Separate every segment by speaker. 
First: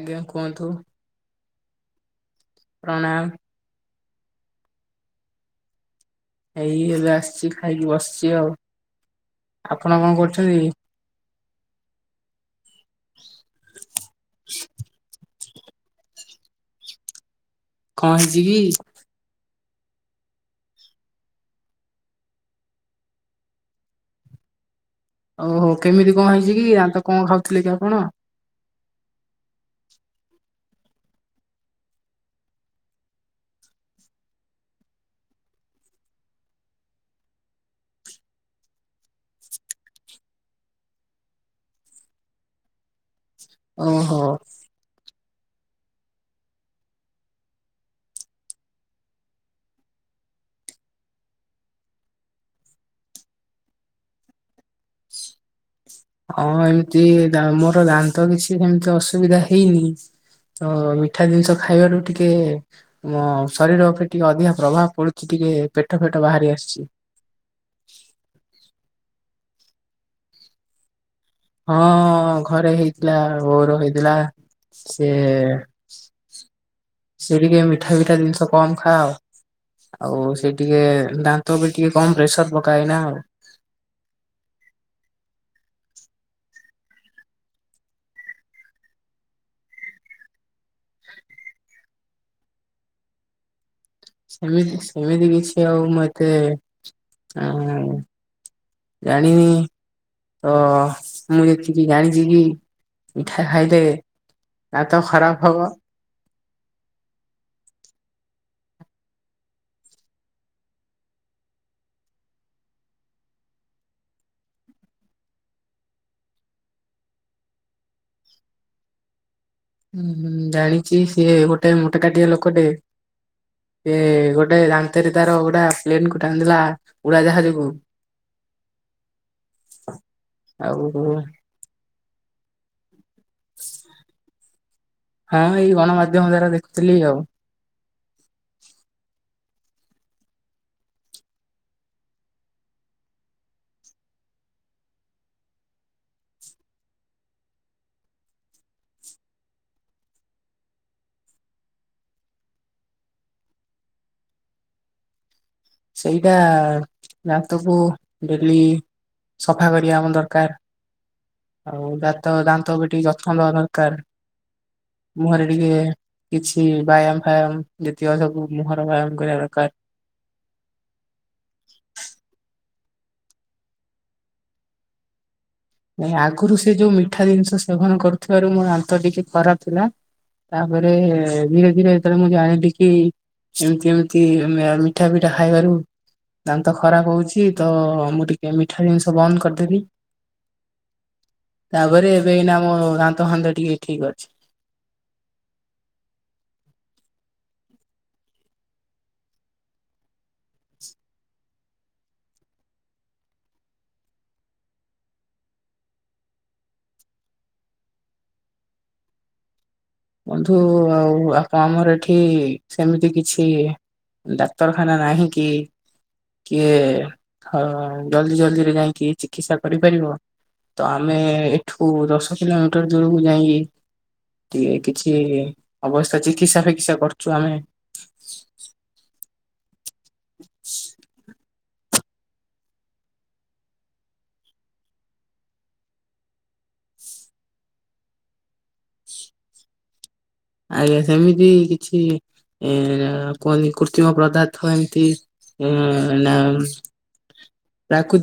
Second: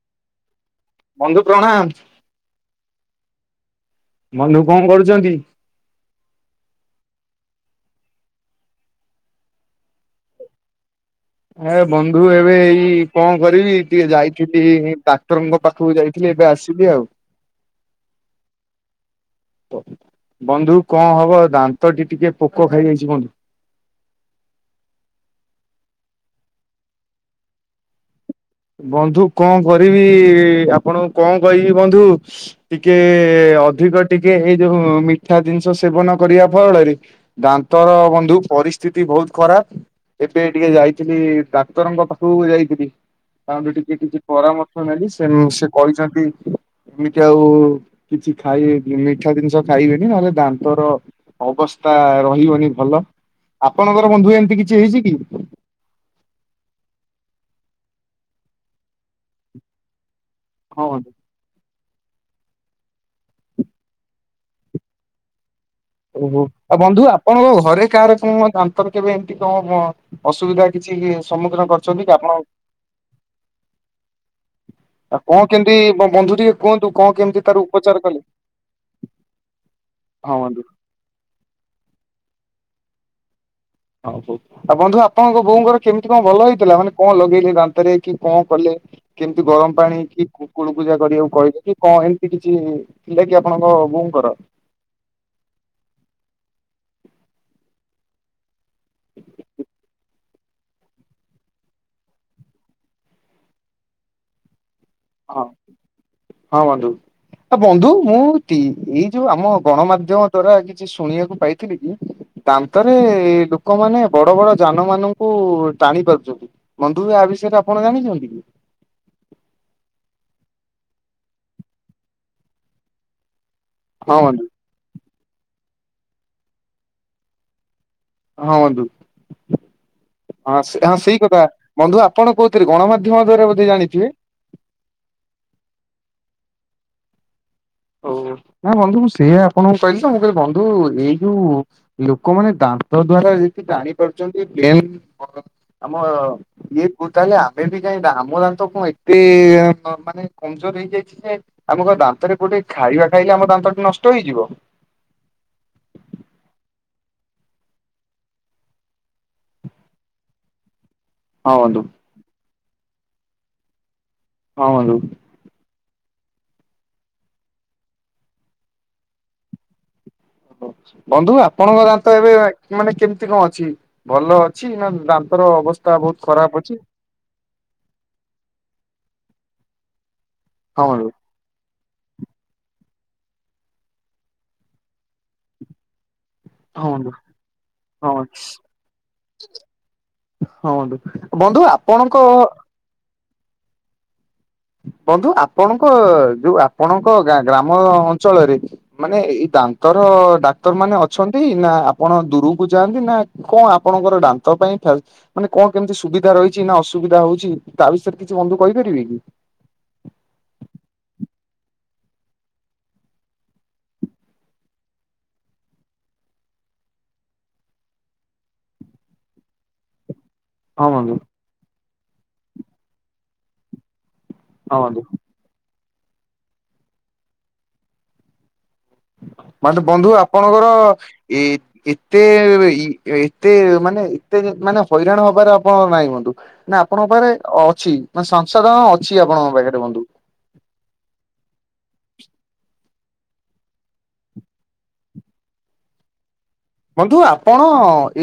Speaker 1: ଆଜ୍ଞା କୁହନ୍ତୁ।
Speaker 2: ବନ୍ଧୁ ପ୍ରଣାମ।
Speaker 1: ପ୍ରଣାମ।
Speaker 2: ବନ୍ଧୁ କଣ କରୁଚନ୍ତି?
Speaker 1: ଏଇ ଏବେ ଆସିଚି ଖାଇକି ବସିଚି ଆଉ। ଆପଣ କଣ କରୁଚନ୍ତି?
Speaker 2: ଏ ବନ୍ଧୁ ଏବେ ଏଇ କଣ କରିବି ଟିକେ ଯାଇଚୁ ଟିକେ ଏଇ ଡା କ୍ତର ଙ୍କ ପାଖକୁ ଯାଇଥିଲି ଏବେ ଆସିଲି ଆଉ।
Speaker 1: କଣ ହେଇଚି କି?
Speaker 2: ବନ୍ଧୁ କଣ ହବ ଦାନ୍ତଟି ଟିକେ ପୋକ ଖାଇଯାଇଚି ବନ୍ଧୁ।
Speaker 1: ଓହୋ କେମିତି କଣ ହେଇଚି କି ଦାତ କଣ ଖାଉଥିଲେ କି ଆପଣ?
Speaker 2: ବନ୍ଧୁ କଣ କରିବି ଆପଣଙ୍କୁ କଣ କହିବି ବନ୍ଧୁ ଟିକେ ଅଧିକ ଟିକେ ଏଇ ଯୋଉ ମିଠା ଜିନିଷ ସେବନ କରିବା ଫଳରେ ଦାନ୍ତର ବନ୍ଧୁ ପରିସ୍ଥିତି ବହୁତ ଖରାପ। ଏବେ ଟିକେ ଯାଇଥିଲି ଡାକ୍ତରଙ୍କ ପାଖକୁ ଯାଇଥିଲି। ତାଙ୍କ ଠୁ ଟିକେ
Speaker 1: ଓହୋ
Speaker 2: କିଛି ପରାମର୍ଶ ନେଲି ସେ ସେ କହିଚନ୍ତି ଏମିତି ଆଉ କିଛି ଖାଇ ମିଠା ଜିନିଷ ଖାଇବେନି ନହେଲେ ଦାନ୍ତର ଅବସ୍ଥା ରହିବନି ଭଲ, ଆପଣଙ୍କର ବନ୍ଧୁ ଏମିତି କିଛି ହେଇଚି କି?
Speaker 1: ହଁ ଏମତି ଦା ମୋର ଦାନ୍ତ କିଛି ସେମିତି ଅସୁବିଧା ହେଇନି ତ
Speaker 2: ହଁ ବନ୍ଧୁ।
Speaker 1: ମିଠା ଜିନିଷ ଖାଇବାରୁ ଟିକେ ଅ ଶରୀର ଉପରେ ଟିକେ ଅଧିକା ପ୍ରଭାବ ପଡୁ ଚି ଟିକେ ପେଟ ଫେଟ ବାହାରି ଆସିଚି।
Speaker 2: କଣ ତମ ଘରେ କାହାର କଣ ଦାନ୍ତର କେବେ ଏମିତି କଣ କଣ ଅସୁବିଧା କିଛି ସମ୍ମୁଖୀନ କରିଚନ୍ତି କି ଆପଣ
Speaker 1: ଥିଲା ବୋଉର ହେଇଥିଲା। ସେ
Speaker 2: କଣ କେମିତି ବନ୍ଧୁ ଟିକେ କୁହନ୍ତୁ କଣ
Speaker 1: ସେ
Speaker 2: କେମିତି ତାର
Speaker 1: ଟିକେ ମିଠା
Speaker 2: ଉପଚାର
Speaker 1: ଫିଠା
Speaker 2: କଲେ?
Speaker 1: ଜିନିଷ କମ ଖା ଆଉ। ଆଉ
Speaker 2: ହଁ
Speaker 1: ସେ
Speaker 2: ବନ୍ଧୁ
Speaker 1: ଟିକେ ଦାନ୍ତ ଉପରେ ଟିକେ କମ ପ୍ରେସର ପକାଏ ନା ଆଉ।
Speaker 2: [unintelligible] ଆଉ ବନ୍ଧୁ ଆପଣଙ୍କ ବୋଉଙ୍କର କେମିତି କଣ ଭଲ ହେଇଥିଲା ମାନେ କଣ ଲଗେଇଲେ ଦାନ୍ତରେ କି କଣ କଲେ? କେମିତି ଗରମ ପାଣି କିୁ କୂଳ କୁଚା କରିବାକୁ କହିଥିଲେ କି କଣ ଏମିତି କିଛି ଥିଲାକି ଆପଣଙ୍କ ବୋଉ
Speaker 1: ସେମିତି ସେମିତି କିଛି ଆଉ ମୁଁ ଏତେ ଅ ଜାଣିନି। ତ ମୁଁ ଯେତିକି ଜାଣିଚି କି ମିଠା ଖାଇଲେ ଦାନ୍ତ
Speaker 2: ହଁ
Speaker 1: ଖରାପ ହବ।
Speaker 2: ହଁ ବନ୍ଧୁ। ଆ ବନ୍ଧୁ ମୁଁ ଟି ଏଇ ଯୋଉ ଆମ ଗଣମାଧ୍ୟମ ଦ୍ଵାରା କିଛି ଶୁଣିବାକୁ ପାଇଥିଲି କି ଦାନ୍ତରେ ଲୋକମାନେ ବଡ ବଡ ଯାନ ମାନଙ୍କୁ ଟାଣି ପାରୁଚନ୍ତି। ବନ୍ଧୁଏ ଆ ବିଷୟରେ ଆପଣ ଜାଣିଚନ୍ତି କି?
Speaker 1: ଉଁ ଜାଣିଚି ସିଏ ଗୋଟେ ମୋଟା କାଟିଆ ଲୋକ ଟେ ଏ
Speaker 2: ହଁ ବନ୍ଧୁ
Speaker 1: ଗୋଟେ ଦାନ୍ତରେ ତାର ଗୋଟେ ପ୍ଲେନ କୁ ଟାଣିଦେଲା ଉଡା ଜାହାଜକୁ।
Speaker 2: ହଁ ବନ୍ଧୁ, ହଁ ସେ ହଁ ସେଇ କଥା ବନ୍ଧୁ ଆପଣ କୋଉଥିରେ ଗଣମାଧ୍ୟମରେ [unintelligible]
Speaker 1: ହଁ ଏଇ ଗଣମାଧ୍ୟମ ଦ୍ଵାରା ଦେଖୁଥିଲି ଆଉ
Speaker 2: ଓ ନା ବନ୍ଧୁ ମୁ ସେୟା ଆପଣଙ୍କୁ କହିଲି ତ ମୁଁ କହିଲି ବନ୍ଧୁ ଏଇ ଯୋଉ ଲୋକମାନେ ଦାନ୍ତ ଦ୍ଵାରା ଯେ ଜାଣି ପାରୁଛନ୍ତି [unintelligible] ଇଏ କୁ ତାହେଲେ ଆମେ ବି ଜାଣିବା ଆମର ତ କଣ ଏତେ ମାନେ କମଜୋର ହେଇଯାଇଛି ଯେ ଆମ କଣ ଦାନ୍ତରେ କଣଟେ ଖାଇବା ଖାଇଲେ ଆମ ଦାନ୍ତଟି ନଷ୍ଟ ହେଇଯିବ।
Speaker 1: ସେଇଟା ଆ ଦାନ୍ତ କୁ ଡେଲି ସଫା କରିବା ଆମ ଦରକାର।
Speaker 2: ହଁ ବନ୍ଧୁ।
Speaker 1: ଆଉ ଦାନ୍ତ ଦାନ୍ତ ବି ଟିକେ ଯତ୍ନ ନବା ଦରକାର।
Speaker 2: ହଁ ବନ୍ଧୁ।
Speaker 1: ମୁହଁରେ ଟିକେ କିଛି ବ୍ୟାୟାମ ଫ୍ୟାୟାମ ଯେତିକ ସବୁ ମୁହର ବ୍ୟାୟାମ କରିବା ଦରକାର।
Speaker 2: ବନ୍ଧୁ ଆପଣଙ୍କ ଦାନ୍ତ ଏବେ ମାନେ କେମିତି କଣ ଅଛି ଭଲ ଅଛି ନା ଦାନ୍ତର ଅବସ୍
Speaker 1: ନାଇଁ ଆଗରୁ ସେ ଯୋଉ ମିଠା ଜିନିଷ ସେବନ କରୁଥିବାରୁ ମୋର ଦାନ୍ତ ଟିକେ ଖରାପ ଥିଲା
Speaker 2: ହଁ
Speaker 1: ତାପରେ
Speaker 2: ବନ୍ଧୁ।
Speaker 1: ଧୀରେ ଧୀରେ ତାପରେ ମୁଁ ଜାଣିଲି କି ଏମତି ଏମିତି ମିଠା ପିଠା ଖାଇବାରୁ ଦାନ୍ତ
Speaker 2: ହଁ ବନ୍ଧୁ
Speaker 1: ଖରାପ ହଉଛି ତ ଅ
Speaker 2: ହଁ
Speaker 1: ମୁଁ ଟିକେ ମିଠା ଜିନିଷ ବନ୍ଦ କରିଦେବି।
Speaker 2: ହଁ ବନ୍ଧୁ ବନ୍ଧୁ ଆପଣଙ୍କ?
Speaker 1: ଏବେ ଏଇନା ମୋ ଦାନ୍ତ ଦାନ୍ତ ଫାନ୍ତ ଟିକେ ଠିକ ଅଛି।
Speaker 2: ବନ୍ଧୁ ଆପଣଙ୍କ ଯୋଉ ଆପଣଙ୍କ ଗାଁ ଗ୍ରାମ ଅଞ୍ଚଳରେ ମାନେ ଏଇ ଦାନ୍ତର ଡାକ୍ତର ମାନେ ଅଛନ୍ତି ନା ଆପଣ ଦୂରକୁ ଯାଆନ୍ତି ନା କଣ ଆପଣଙ୍କର ଦାନ୍ତ ପାଇଁ ଫ୍ୟା ମାନେ କଣ କେମିତି ସୁବିଧା ରହିଛି ନା ଅସୁବିଧା ହଉଛି ତା ବିଷୟରେ କିଛି ବନ୍ଧୁ କହିପାରିବେ କି?
Speaker 1: ବନ୍ଧୁ ଆଉ ଆପ ଆମର ଏଠି ସେମିତି କିଛି ଇ ଡାକ୍ତରଖାନା ନାହିଁ କି କିଏ ହଁ ଜଲ୍ଦି ଜଲଦିରେ ଯାଇକି ଚିକିତ୍ସା କରିପାରିବ। ତ
Speaker 2: ହଁ
Speaker 1: ଆମେ
Speaker 2: ବନ୍ଧୁ
Speaker 1: ଏଠୁ ଦଶ କିଲୋମିଟର ଦୂରକୁ ଯାଇକି ଟିକେ
Speaker 2: ହଁ ବନ୍ଧୁ।
Speaker 1: କିଛି ଅବସ୍ଥା ଚିକିତ୍ସା ଫିକିତ୍ସା କରୁଛୁ ଆମେ।
Speaker 2: ମାନେ ବନ୍ଧୁ ଆପଣଙ୍କର ଏଇ ଏତେ ଏତେ ମାନେ ଏତେ ମାନେ ହଇରାଣ ହବାର ଆପଣ ନାହିଁ ବନ୍ଧୁ। ନା ଆପଣଙ୍କ ପାଖରେ ଅଛି ମାନେ ସଂସୋଧନ ଅଛି ଆପଣଙ୍କ ପାଖରେ ବନ୍ଧୁ।
Speaker 1: ଆଜ୍ଞା ସେମିତି କିଛି ଏ କୁହନ୍ତି କୃତ୍ରିମ ପଦାର୍ଥ ଏମିତି ହୁଁ [unintelligible]
Speaker 2: ବନ୍ଧୁ ଆପଣ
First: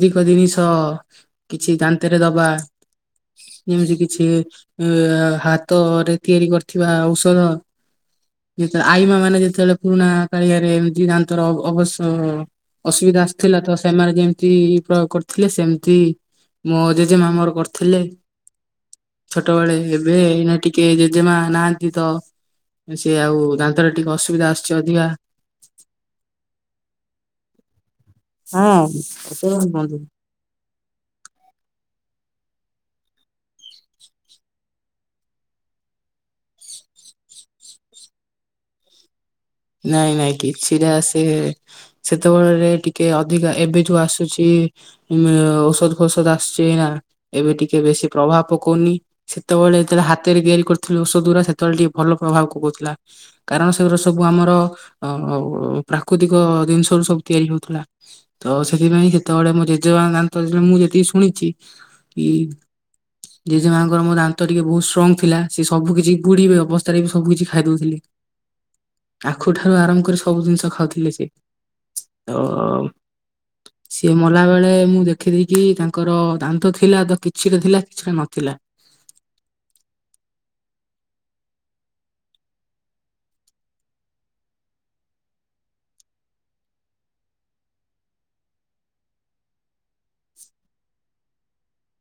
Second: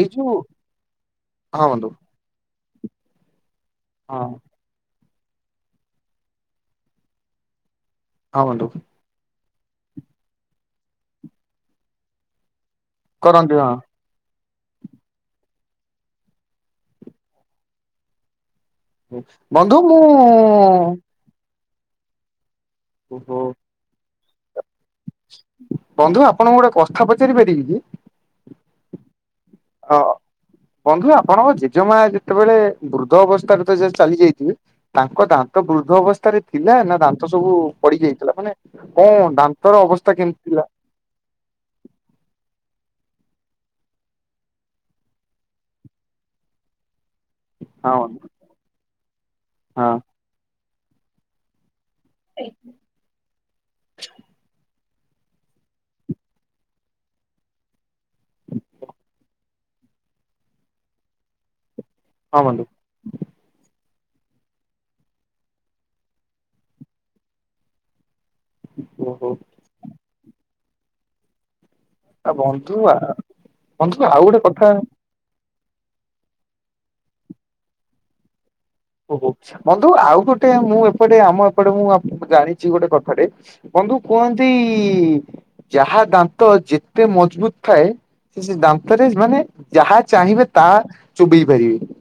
Speaker 2: ଏଇ ଯୋଉ
Speaker 1: ଜିନିଷ ଅ
Speaker 2: ହଁ
Speaker 1: କିଛି
Speaker 2: ବନ୍ଧୁ।
Speaker 1: ଦାନ୍ତ ରେ ଦବା ଯେମିତି
Speaker 2: ହଁ।
Speaker 1: କିଛି ଏ ହାତରେ ତିଆରି କରିଥିବା ଔଷଧ
Speaker 2: ହଁ ବନ୍ଧୁ।
Speaker 1: ଯେତେବେଳେ ଆଇମା ମାନେ ଯେତେବେଳେ ପୁରୁଣା କାଳିଆରେ ଏମିତି ଦାନ୍ତର ଅବଶ୍ୟ ଅସୁବିଧା
Speaker 2: କରନ୍ତି
Speaker 1: ଆସିଥିଲା
Speaker 2: ହଁ
Speaker 1: ତ ସେମାନେ ଯେମିତି କି ପ୍ରୟୋଗ କରିଥିଲେ ସେମିତି ମୋ ଜେଜେମା ମୋର କରିଥିଲେ। ଛୋଟବେଳେ
Speaker 2: ବନ୍ଧୁ ମୁଁ
Speaker 1: ଯେବେ ଏଇନା ଟିକେ ଜେମା ନାହାନ୍ତି ତ ସେ
Speaker 2: ଓହୋ
Speaker 1: ଆଉ ଦାନ୍ତରେ ଟିକେ ଅସୁବିଧା ଆସୁଛି ଅଧିକା
Speaker 2: ବନ୍ଧୁ ଆପଣଙ୍କୁ ଗୋଟେ କଥା ପଚାରି ପାରିବି କି?
Speaker 1: ହଁ ପଚାରନ୍ତୁ
Speaker 2: ଅ
Speaker 1: ବନ୍ଧୁ।
Speaker 2: ବନ୍ଧୁ ଆପଣଙ୍କ ଜେଜେମା ଯେତେବେଳେ ବୃଦ୍ଧ ଅବସ୍ଥାରେ ତ ଚାଲି ଯାଇଥିବେ ତାଙ୍କ ଦାନ୍ତ ବୃଦ୍ଧ ଅବସ୍ଥାରେ ଥିଲା ନା ଦାନ୍ତ ସବୁ ପଡି ଯାଇଥିଲା ମାନେ କଣ ଦାନ୍
Speaker 1: ନାଇଁ ନାଇଁ କିଛିଟା ସେ ସେତେବେଳେରେ ଟିକେ ଅଧିକା ଏବେ ଯଉ ଆସୁଚି ଉଁ- ଔଷଧ ଫଉଷଦ୍ ଆସୁଚି ଏଇନା ଏବେ ଟିକେ
Speaker 2: ହଁ
Speaker 1: ବେଶୀ ପ୍ରଭାବ ପକଉନି ସେତେବେଳେ ଯେତେବେଳେ ହାତରେ ତିଆରି କରୁଥିଲୁ ଔଷଧ ଗୁରା ସେତେବେଳେ ଟିକେ ଭଲ ପ୍ରଭାବ ପକଉଥିଲା କାରଣ ସେଗୁରା ସବୁ ଆମର ଅ- ପ୍ରାକୃତିକ ଜିନିଷ ର ସବୁ ତିଆରି ହଉଥିଲା। ତ ସେଥିପାଇଁ ସେତେବେଳେ ମୋ ଜେଜେମା ଦାନ୍ତ ମୁଁ ଯେତିକି ଶୁଣିଚି କି
Speaker 2: ବନ୍ଧୁ
Speaker 1: [inaudible] ଜେଜେମା ଙ୍କର ମ ଦାନ୍ତ ଟିକେ ବହୁତ ଷ୍ଟ୍ରଙ୍ଗ ଥିଲା ସେ ସବୁ କିଛି ବୁଢୀ ଅବସ୍ଥାରେ ବି ସବୁ କିଛି ଖାଇଦଉଥିଲି।
Speaker 2: ହଁ ହଁ ବନ୍ଧୁ ଓହୋ
Speaker 1: ଆଖୁଠାରୁ ଆରାମ୍ଭ କରି ସବୁ ଜିନିଷ ଖାଉଥିଲେ ସେ।
Speaker 2: ଆ
Speaker 1: ତ
Speaker 2: ବନ୍ଧୁ ବନ୍ଧୁ
Speaker 1: ସିଏ
Speaker 2: ଆଉ ଗୋଟେ
Speaker 1: ମଲା
Speaker 2: କଥା
Speaker 1: ବେଳେ ମୁଁ ଦେଖ୍ ରଖିଦେଇକି ତାଙ୍କର ଦାନ୍ତ ଥିଲା ତ କିଛିରେ ଥିଲା କିଛିରେ ନଥିଲା।
Speaker 2: ଓହୋ ବନ୍ଧୁ ଆଉ ଗୋଟେ ମୁଁ ଏପଟେ ଆମ ଏପଟେ ମୁଁ ଜାଣିଚି ଗୋଟେ କଥାଟେ ବନ୍ଧୁ କୁହନ୍ତି ଯାହା ଦାନ୍ତ ଯେତେ ମଜବୁତ୍ ଥାଏ ସେ ଦାନ୍ତରେ ମାନେ ଯାହା ଚାହିଁବେ ତାହା ଚୋବେଇ ପାରିବେ।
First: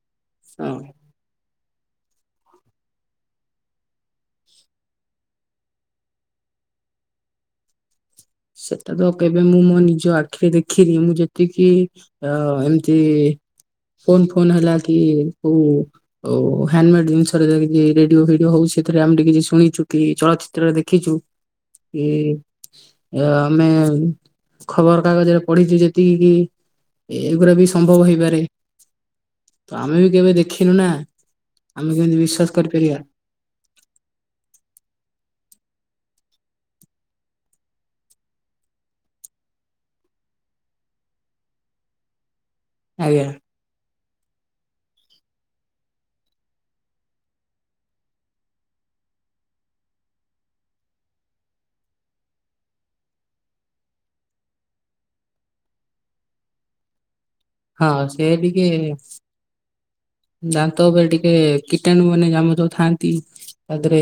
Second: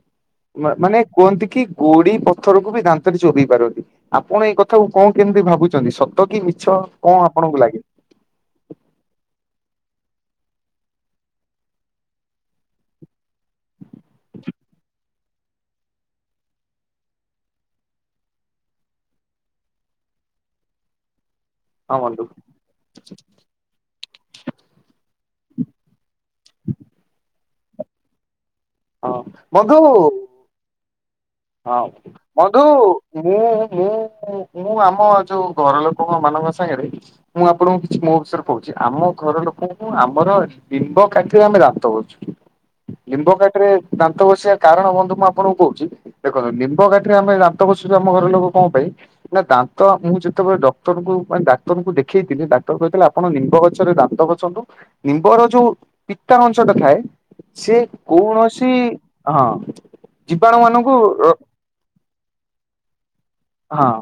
Speaker 1: ହଁ
Speaker 2: ମା-ମାନେ କୁହନ୍ତି କି ଗୋଡି ପଥରକୁ ବି ଦାନ୍ତରେ ଚୋବେଇ ପାରନ୍ତି। ଆପଣ ଏଇ କଥାକୁ କଣ କେମିତି ଭାବୁଚନ୍ତି ସତ କି ମିଛ କଣ ଆପଣଙ୍କୁ ଲାଗେ?
Speaker 1: ସେଟା ତ କେବେ ମୁଁ ମୋ ନିଜ ଆଖିରେ ଦେଖିନି ମୁଁ ଯେତିକି ଅ- ଏମିତି ଫୋନ୍ -ଫୋନ୍ ହେଲା କି କଉ ଆଉ ହ୍ୟାଣ୍ଡମେଡ୍ ଜିନିଷରେ ରେଡିଓ ଭିଡିଓ ହଉଚି ସେଥିରେ ଆମେ ଟିକେ ଟିକେ କିଛି ଶୁଣିଚୁ କି ଚଳଚିତ୍ରରେ ଦେଖିଚୁ।
Speaker 2: ହଁ ବନ୍ଧୁ।
Speaker 1: ଏ-ଆମେ ଖବର କାଗଜରେ ପଢିଚୁ ଯେତିକି କିି ଏଗୁରା ବି ସମ୍ଭବ ହେଇପାରେ
Speaker 2: ହଁ ବନ୍ଧୁ
Speaker 1: ତ ଆମେ ବି କେବେ ଦେଖିନୁ ନା।
Speaker 2: ହଁ
Speaker 1: ଆମେ କେମିତି ବିଶ୍ବାସ
Speaker 2: ବନ୍ଧୁ
Speaker 1: କରିପାରିବା।
Speaker 2: ମୁଁ- ମୁଁ- ମୁଁ ଆମ ଯଉ ଘର ଲୋକ ମାନଙ୍କ ସାଙ୍ଗେରେ ମୁଁ ଆପଣଙ୍କୁ କିଛି ମୋ ବିଷୟରେ କହୁଚି ଆମ ଘର ଲୋକଙ୍କୁ ଆମର ଏ ନିମ୍ବ କାଠିରେ ଆମେ ଦାନ୍ତ ଘଷିଚୁ।
Speaker 1: ଆଜ୍ଞା
Speaker 2: ଲିମ୍ବ କାଠିରେ ଦାନ୍ତ ଘସିବା କାରଣ ବନ୍ଧୁ ମୁଁ ଆପଣଙ୍କୁ କହୁଚି ଦେଖନ୍ତୁ ନିମ୍ବ କାଠି ଆମେ ଦାନ୍ତ ଘସୁଚୁ ଆମ ଘର ଲୋକ କଣ ପାଇଁ ନା ଦାନ୍ତ ମୁଁ ଯେତେବେଳେ ଡକ୍ଟରଙ୍କୁ ମାନେ ଡାକ୍ତରଙ୍କୁ ଦେଖେଇଥିଲି ଡାକ୍ତର କହିଥିଲା ଆପଣ ନିମ୍ବ ଗଛରେ ଦାନ୍ତ ଘସନ୍ତୁ ନିମ୍ବର ଯଉ ପିତା ଅଂଶ ଟା ଥାଏ ସିଏ
Speaker 1: ହଁ ସେ
Speaker 2: କୌଣସି
Speaker 1: ଟିକେ
Speaker 2: ହଁ ଜୀବାଣୁ ମାନଙ୍କୁ
Speaker 1: ଇଏ କୀଟାଣୁ ମାନେ ଆମ ଯଉ ଥାଆନ୍ତି ତା
Speaker 2: ହଁ
Speaker 1: ଦେହରେ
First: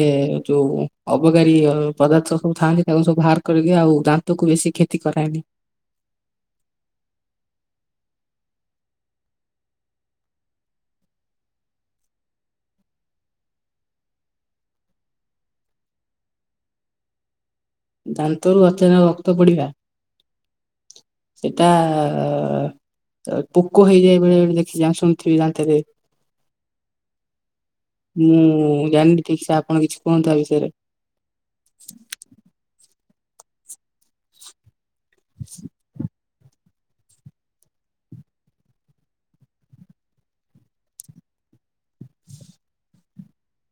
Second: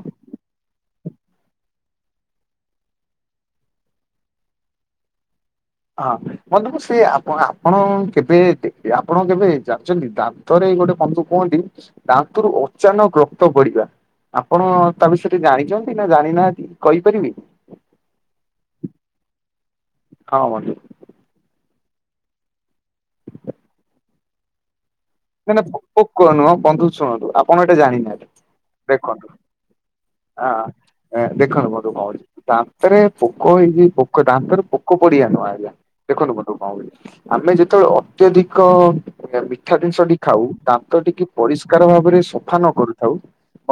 Speaker 1: ଯଉ ଅବକାରୀ ପଦାର୍ଥ ସବୁ ଥାଆନ୍ତି ତାକୁ ସବୁ ବାହାର କରିକି ଆଉ ଦାନ୍ତକୁ ବେଶୀ କ୍ଷତି କରାଏନି।
Speaker 2: ହଁ ମତେ ସେ ଆପଣ- ଆପଣ କେବେ ଆପଣ କେବେ ଯାଚନ୍ତି‌ ଆ ଥରେ ଗୋଟେ ବନ୍ଧୁ କୁହନ୍ତି ଦାନ୍ତରୁ ଅଚାନକ୍ ରକ୍ତ ପଡିବା ଆପଣ ତା ବିଷୟରେ ଜାଣିଚନ୍ତି ନା ଜାଣି ନାହାନ୍ତି କହିପାରିବେ?
Speaker 1: ଦାନ୍ତରୁ ଅଚାନକ୍ ରକ୍ତ ପଡିବା
Speaker 2: ହଁ ବନ୍ଧୁ।
Speaker 1: ସେଟା ପୋକ ହେଇଯାଏ ବେଳେବଳେ ଦେଖି ଜା- ଶୁଣି ସିଏ
Speaker 2: ନା ନା
Speaker 1: ଜାଣିଥିବେ
Speaker 2: ପୋକ ନୁହଁ ବନ୍ଧୁ ଶୁଣନ୍ତୁ ଆପଣ ଏଇଟା ଜାଣିନାହାନ୍ତି
Speaker 1: ମୁଁ ଜାଣିନି ଠିକ୍ ସେ ଆପଣ କିଛି କୁହନ୍ତୁ ତା ବିଷୟରେ।
Speaker 2: ହଁ ଦେଖନ୍ତୁ ବନ୍ଧୁ କଣ ହଉଚି ଦାନ୍ତରେ ପୋକ ଏଇ ପୋକ ଦାନ୍ତରେ ପୋ କୋ ପଡିଆ ନୁହଁ ଆଜ୍ଞା ଦେଖନ୍ତୁ ମୁଁ ତମକୁ କଣ କହୁଛି ଆମେ ଯେତେବେଳେ ଅତ୍ୟଧିକ ମିଠା ଜିନିଷ ଟି ଖାଉ ଦାନ୍ତ ଟିକେ ପରିଷ୍କାର ଭାବରେ ସଫା ନ କରୁଥାଉ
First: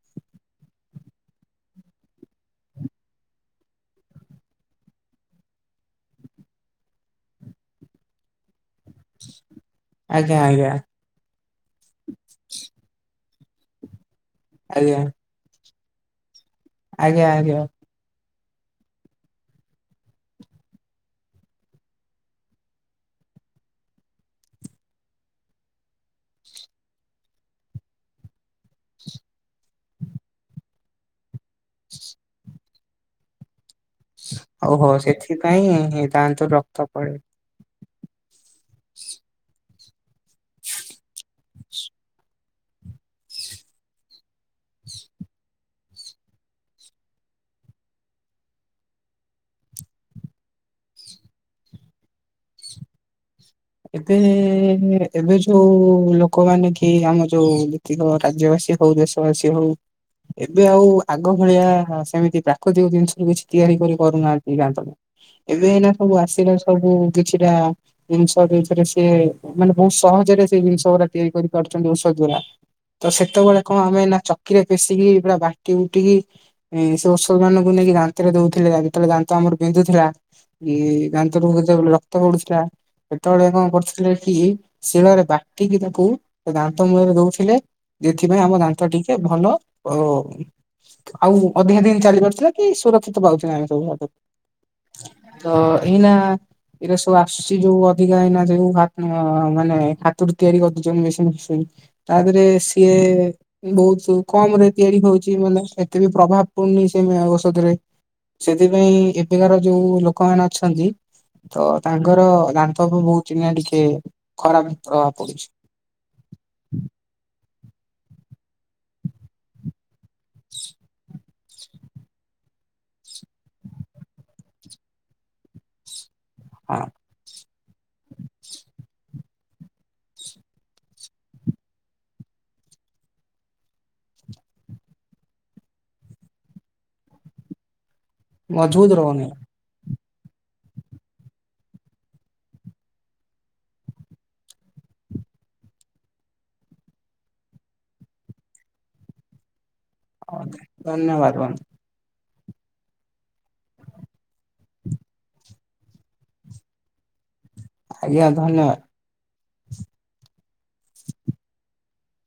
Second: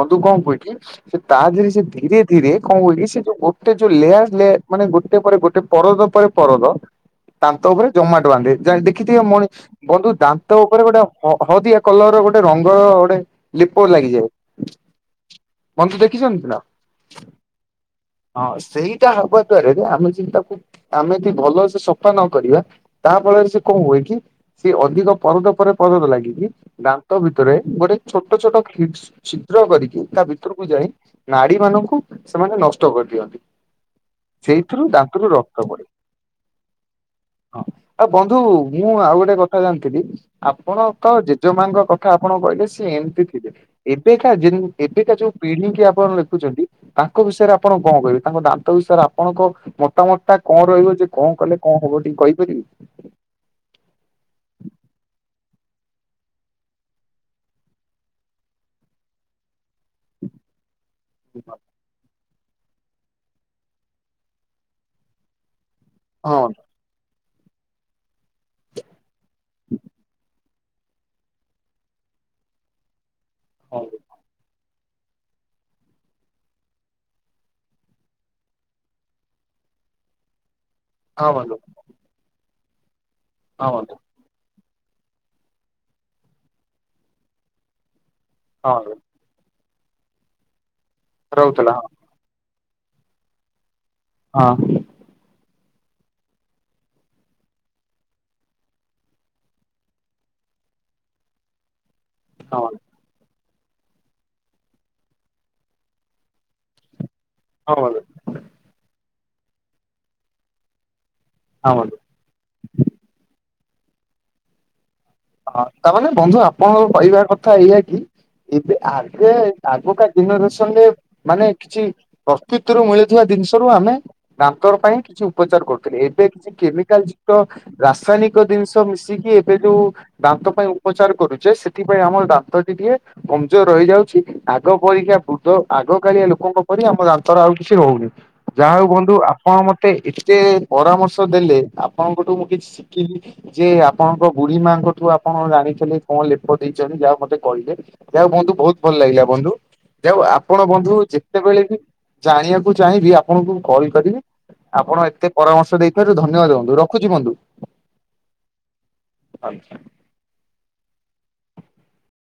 Speaker 2: ବନ୍ଧୁ କଣ ହୁଏ କି ସେ ତା ଦେହରେ ସେ ଧୀରେ ଧୀରେ କଣ ହୁଏକି ସେ ଯୋଉ ଗୋଟେ ଯୋଉ ଲେୟାର୍ ଲେୟାର ମାନେ ଗୋଟେ ପରେ ଗୋଟେ ପରଦ ପରେ ପରଦ ଦାନ୍ତ ଉପରେ ଜମାଟ ବାନ୍ଧେ ଯେମିତି ଦେଖିଥିବେ ମଣି ବନ୍ଧୁ
Speaker 1: ଆଜ୍ଞା
Speaker 2: ଦାନ୍ତ
Speaker 1: ଆଜ୍ଞା
Speaker 2: ଉପରେ ଗୋଟେ ହ ହଳଦିଆ କଲର ଗୋଟେ ରଙ୍ଗ ଗୋଟେ ଲିପ ଲାଗିଯାଏ
Speaker 1: ଆଜ୍ଞା।
Speaker 2: ବନ୍ଧୁ ଦେଖିଛନ୍ତି ନା?
Speaker 1: ଆଜ୍ଞା ଆଜ୍ଞା।
Speaker 2: ହଁ ସେଇଟା ହବା ଦ୍ଵାରା ଯେ ଆମେ ଯେମିତି ତାକୁ ଆମେ ଯଦି ଭଲସେ ସଫା ନ କରିବା ତାହା ଫଳରେ ସେ କଣ ହୁଏ କି ସିଏ ଅଧିକ ପରଦ ପରେ ପରଦ ଲାଗିକି ଦାନ୍ତ ଭିତରେ ଗୋଟେ ଛୋଟ ଛୋଟ କ୍ଲିପ୍ସ ଛିଦ୍ର କରିକି ତା ଭିତରକୁ ଯାଇ ନାଡି ମାନଙ୍କୁ ସେମାନେ ନଷ୍ଟ କରିଦିଅନ୍ତି।
Speaker 1: ଓହୋ
Speaker 2: ସେଇଥିରୁ ଦାନ୍ତରୁ ରକ୍ତ ପଡେ।
Speaker 1: ସେଥିପାଇଁ ଦାନ୍ତରୁ ରକ୍ତ ପଡେ।
Speaker 2: ହଁ ଆଉ ବନ୍ଧୁ ମୁଁ ଆଉ ଗୋଟେ କଥା ଜାଣିଥିଲି ଆପଣ ତ ଜେଜେମାଙ୍କ କଥା ଆପଣ କହିଲେ ସିଏ ଏମିତି ଥିଲେ। ଏବେକା ଯେ ଏବେକା ଯୋଉ ପିଢିଙ୍କି ଆପଣ ଦେଖୁଛନ୍ତି ତାଙ୍କ ବିଷୟରେ ଆପଣ କଣ କହିବେ ତାଙ୍କ ଦାନ୍ତ ବିଷୟରେ ଆପଣଙ୍କ ମତାମତ ଟା କଣ ରହିବ ଯେ କଣ କଲେ କଣ ହବ ଟିକେ କହିପାରିବେ?
Speaker 1: ଏବେ ଏବେ ଯୋଉ ଲୋକମାନେ କି ଆମେ ଯୋଉ ଯେତିକ ରାଜ୍ୟବାସୀ ହଉ ଦେଶବାସୀ ହଉ ଏବେ ଆଉ ଆ ଆଗ ଭଳିଆ ସେମିତି ପ୍ରାକୃତିକ ଜିନିଷରୁୁ କିଛି ତିଆରି କରି ପାରୁନାହାଁନ୍ତି ଦାନ୍ତ ପାଇଁ ଏବେ ‌ହେନେ ସବୁ
Speaker 2: ହଁ
Speaker 1: ଆସିଲା ସବୁ କିଛିଟା [unintelligible] ସିଏ ମାନେ ବହୁତ ସହଜରେ ସେଇ ଜିନିଷ ଗୁରା ତିଆରି କରିପାରୁଛନ୍ତି ଔଷଧ ଦ୍ଵାରା। ତ ସେତେବେଳେ କଣ
Speaker 2: ହଁ ବନ୍ଧୁ
Speaker 1: ଆମେ ନା ଚକିରେ ପେଶିକି ପୁରା ବାଟି ବୁଟିକି ସେ ଔଷଧ ମାନଙ୍କୁ ନେଇକି ଦାନ୍ତରେ ଦଉଥିଲେ ଯେତେବେଳେ ଦାନ୍ତ ଆମର ବିନ୍ଧୁଥିଲା। ଏଇ
Speaker 2: ହଁ
Speaker 1: ଦାନ୍ତରୁ
Speaker 2: ବନ୍ଧୁ
Speaker 1: ଯେତେବେଳେ ରକ୍ତ ପଡୁଥିଲା ସେତେବେଳେ କଣ
Speaker 2: ହଁ ବନ୍ଧୁ
Speaker 1: କରୁଥିଲେ କି ଶିଳରେ ବାଟିକି ତାକୁ ଦାନ୍ତ ମୁଳରେ ଦଉଥିଲେ ଯେଥିପାଇଁ ଆମ ଦାନ୍ତଟି ଏ ଭଲ ଓ ଆଉ
Speaker 2: ରହୁଥିଲା
Speaker 1: ଅଧିକା ଦିନି ଚାଲି ପାରୁଥିଲେ। ଏ ସୁରକ୍ଷିତ ପାଉଛେ ଆମେ ସବୁ ଆଗକୁ।
Speaker 2: ହଁ।
Speaker 1: ତ ଏଇନା ଏଇରା ସବୁ ଆସୁଛି ଯୋଉ ଅ ଅବିକା ଏଇନା ଯୋଉ ଆପଣ ମ ମାନେ ହାତରୁ ତିଆରି କରିଦଉଚେ ମେସିନ୍ ଫେସିନ ତା ଧେରେ
Speaker 2: ହଁ
Speaker 1: ସିଏ ବହୁତ କମରେ ତିଆରି ହଉଛି ମାନେ ଏତେ ବି ପ୍ରଭାବ ପଡୁନି ସେ ମେ ଔଷଧରେ।
Speaker 2: ହଁ ବନ୍ଧୁ
Speaker 1: ସେଥିପାଇଁ ଏବେକାର ଯୋଉ ଲୋକମାନେ ଅଛନ୍ତି ତ
Speaker 2: ହଁ ବନ୍ଧୁ ହଁ ବନ୍ଧୁ।
Speaker 1: ତାଙ୍କର ଦାନ୍ତ [unintelligible] ଚି ନା ଟିକେ ଖରାପ ପ୍ରଭାବ ପଡୁଛି।
Speaker 2: ଅ ତାମାନେ ବନ୍ଧୁ ଆପଣଙ୍କ କହିବା କଥା ଏଇଆ କି ଏବେ ଆଗେ ଆଗକା ଯେନେରେସନ ରେ ମାନେ କିଛି ପ୍ରସ୍ତୁତିରୁ ମିଳୁଥିବା ଜିନିଷରୁ ଆମେ ଦାନ୍ତ ପାଇଁ କିଛି ଉପଚାର କରୁଥିଲେ ଏ ଏବେ କିଛି
Speaker 1: ହଁ
Speaker 2: କେମିକାଲ ଯୁକ୍ତ ରାସାୟନିକ ଜିନିଷ ମିଶିକି ଏବେ ଯୋଉ ଦାନ୍ତ ପାଇଁ ଉପଚାର କରୁଛେ ସେଥିପାଇଁ ଆମ ଦାନ୍ତଟି ଟିକେ କମଜୋର ରହିଯାଉଛି। ଆଗ ପରୀକା ବୃଦ୍ଧ ଆଗ କାଳିଆ ଲୋକଙ୍କ ପରି ଆମ ଦାନ୍ତର ଆଉ କିଛି ରହୁନି। ଯାହା ହଉ
Speaker 1: ମଜବୁତ
Speaker 2: ବନ୍ଧୁ
Speaker 1: ରହୁନି
Speaker 2: ଆ ଆପଣ ମତେ ଏତେ ପରାମର୍ଶ ଦେଲେ ଆପଣଙ୍କଠୁ ମୁଁ କିଛି ଶିଖିଲି। ଯେ ଆପଣଙ୍କ ବୁଢୀ ମାଙ୍କଠୁ ଆପଣ ଜାଣିଥିଲେ କଣ ଲେପ ଦେଇଛନ୍ତି ଯାହା ହୋଉ ମତେ କହିଲେ। ଯାହା ହୋଉ ବନ୍ଧୁ ବହୁତ ଭଲ ଲାଗିଲା ବନ୍ଧୁ ଯା ହେଉ ଆପଣ ବନ୍ଧୁ
Speaker 1: ଧନ୍ୟବାଦ ବନ୍ଧୁ
Speaker 2: ଯେତେବେଳେ ବି ଜାଣିବାକୁ ଚାହିଁବି ଆପଣଙ୍କୁ ମୁଁ କହି ପାରିବି। ଆପଣ ଏତେ ପରାମର୍ଶ ଦେଇଥିବାରୁ ଧନ୍ୟବାଦ ବନ୍ଧୁ ରଖୁଛି ବୁନ୍ଧୁ।
Speaker 1: ଆଜ୍ଞା ଧନ୍ୟବାଦ।
Speaker 2: ଆମଚ୍ଛା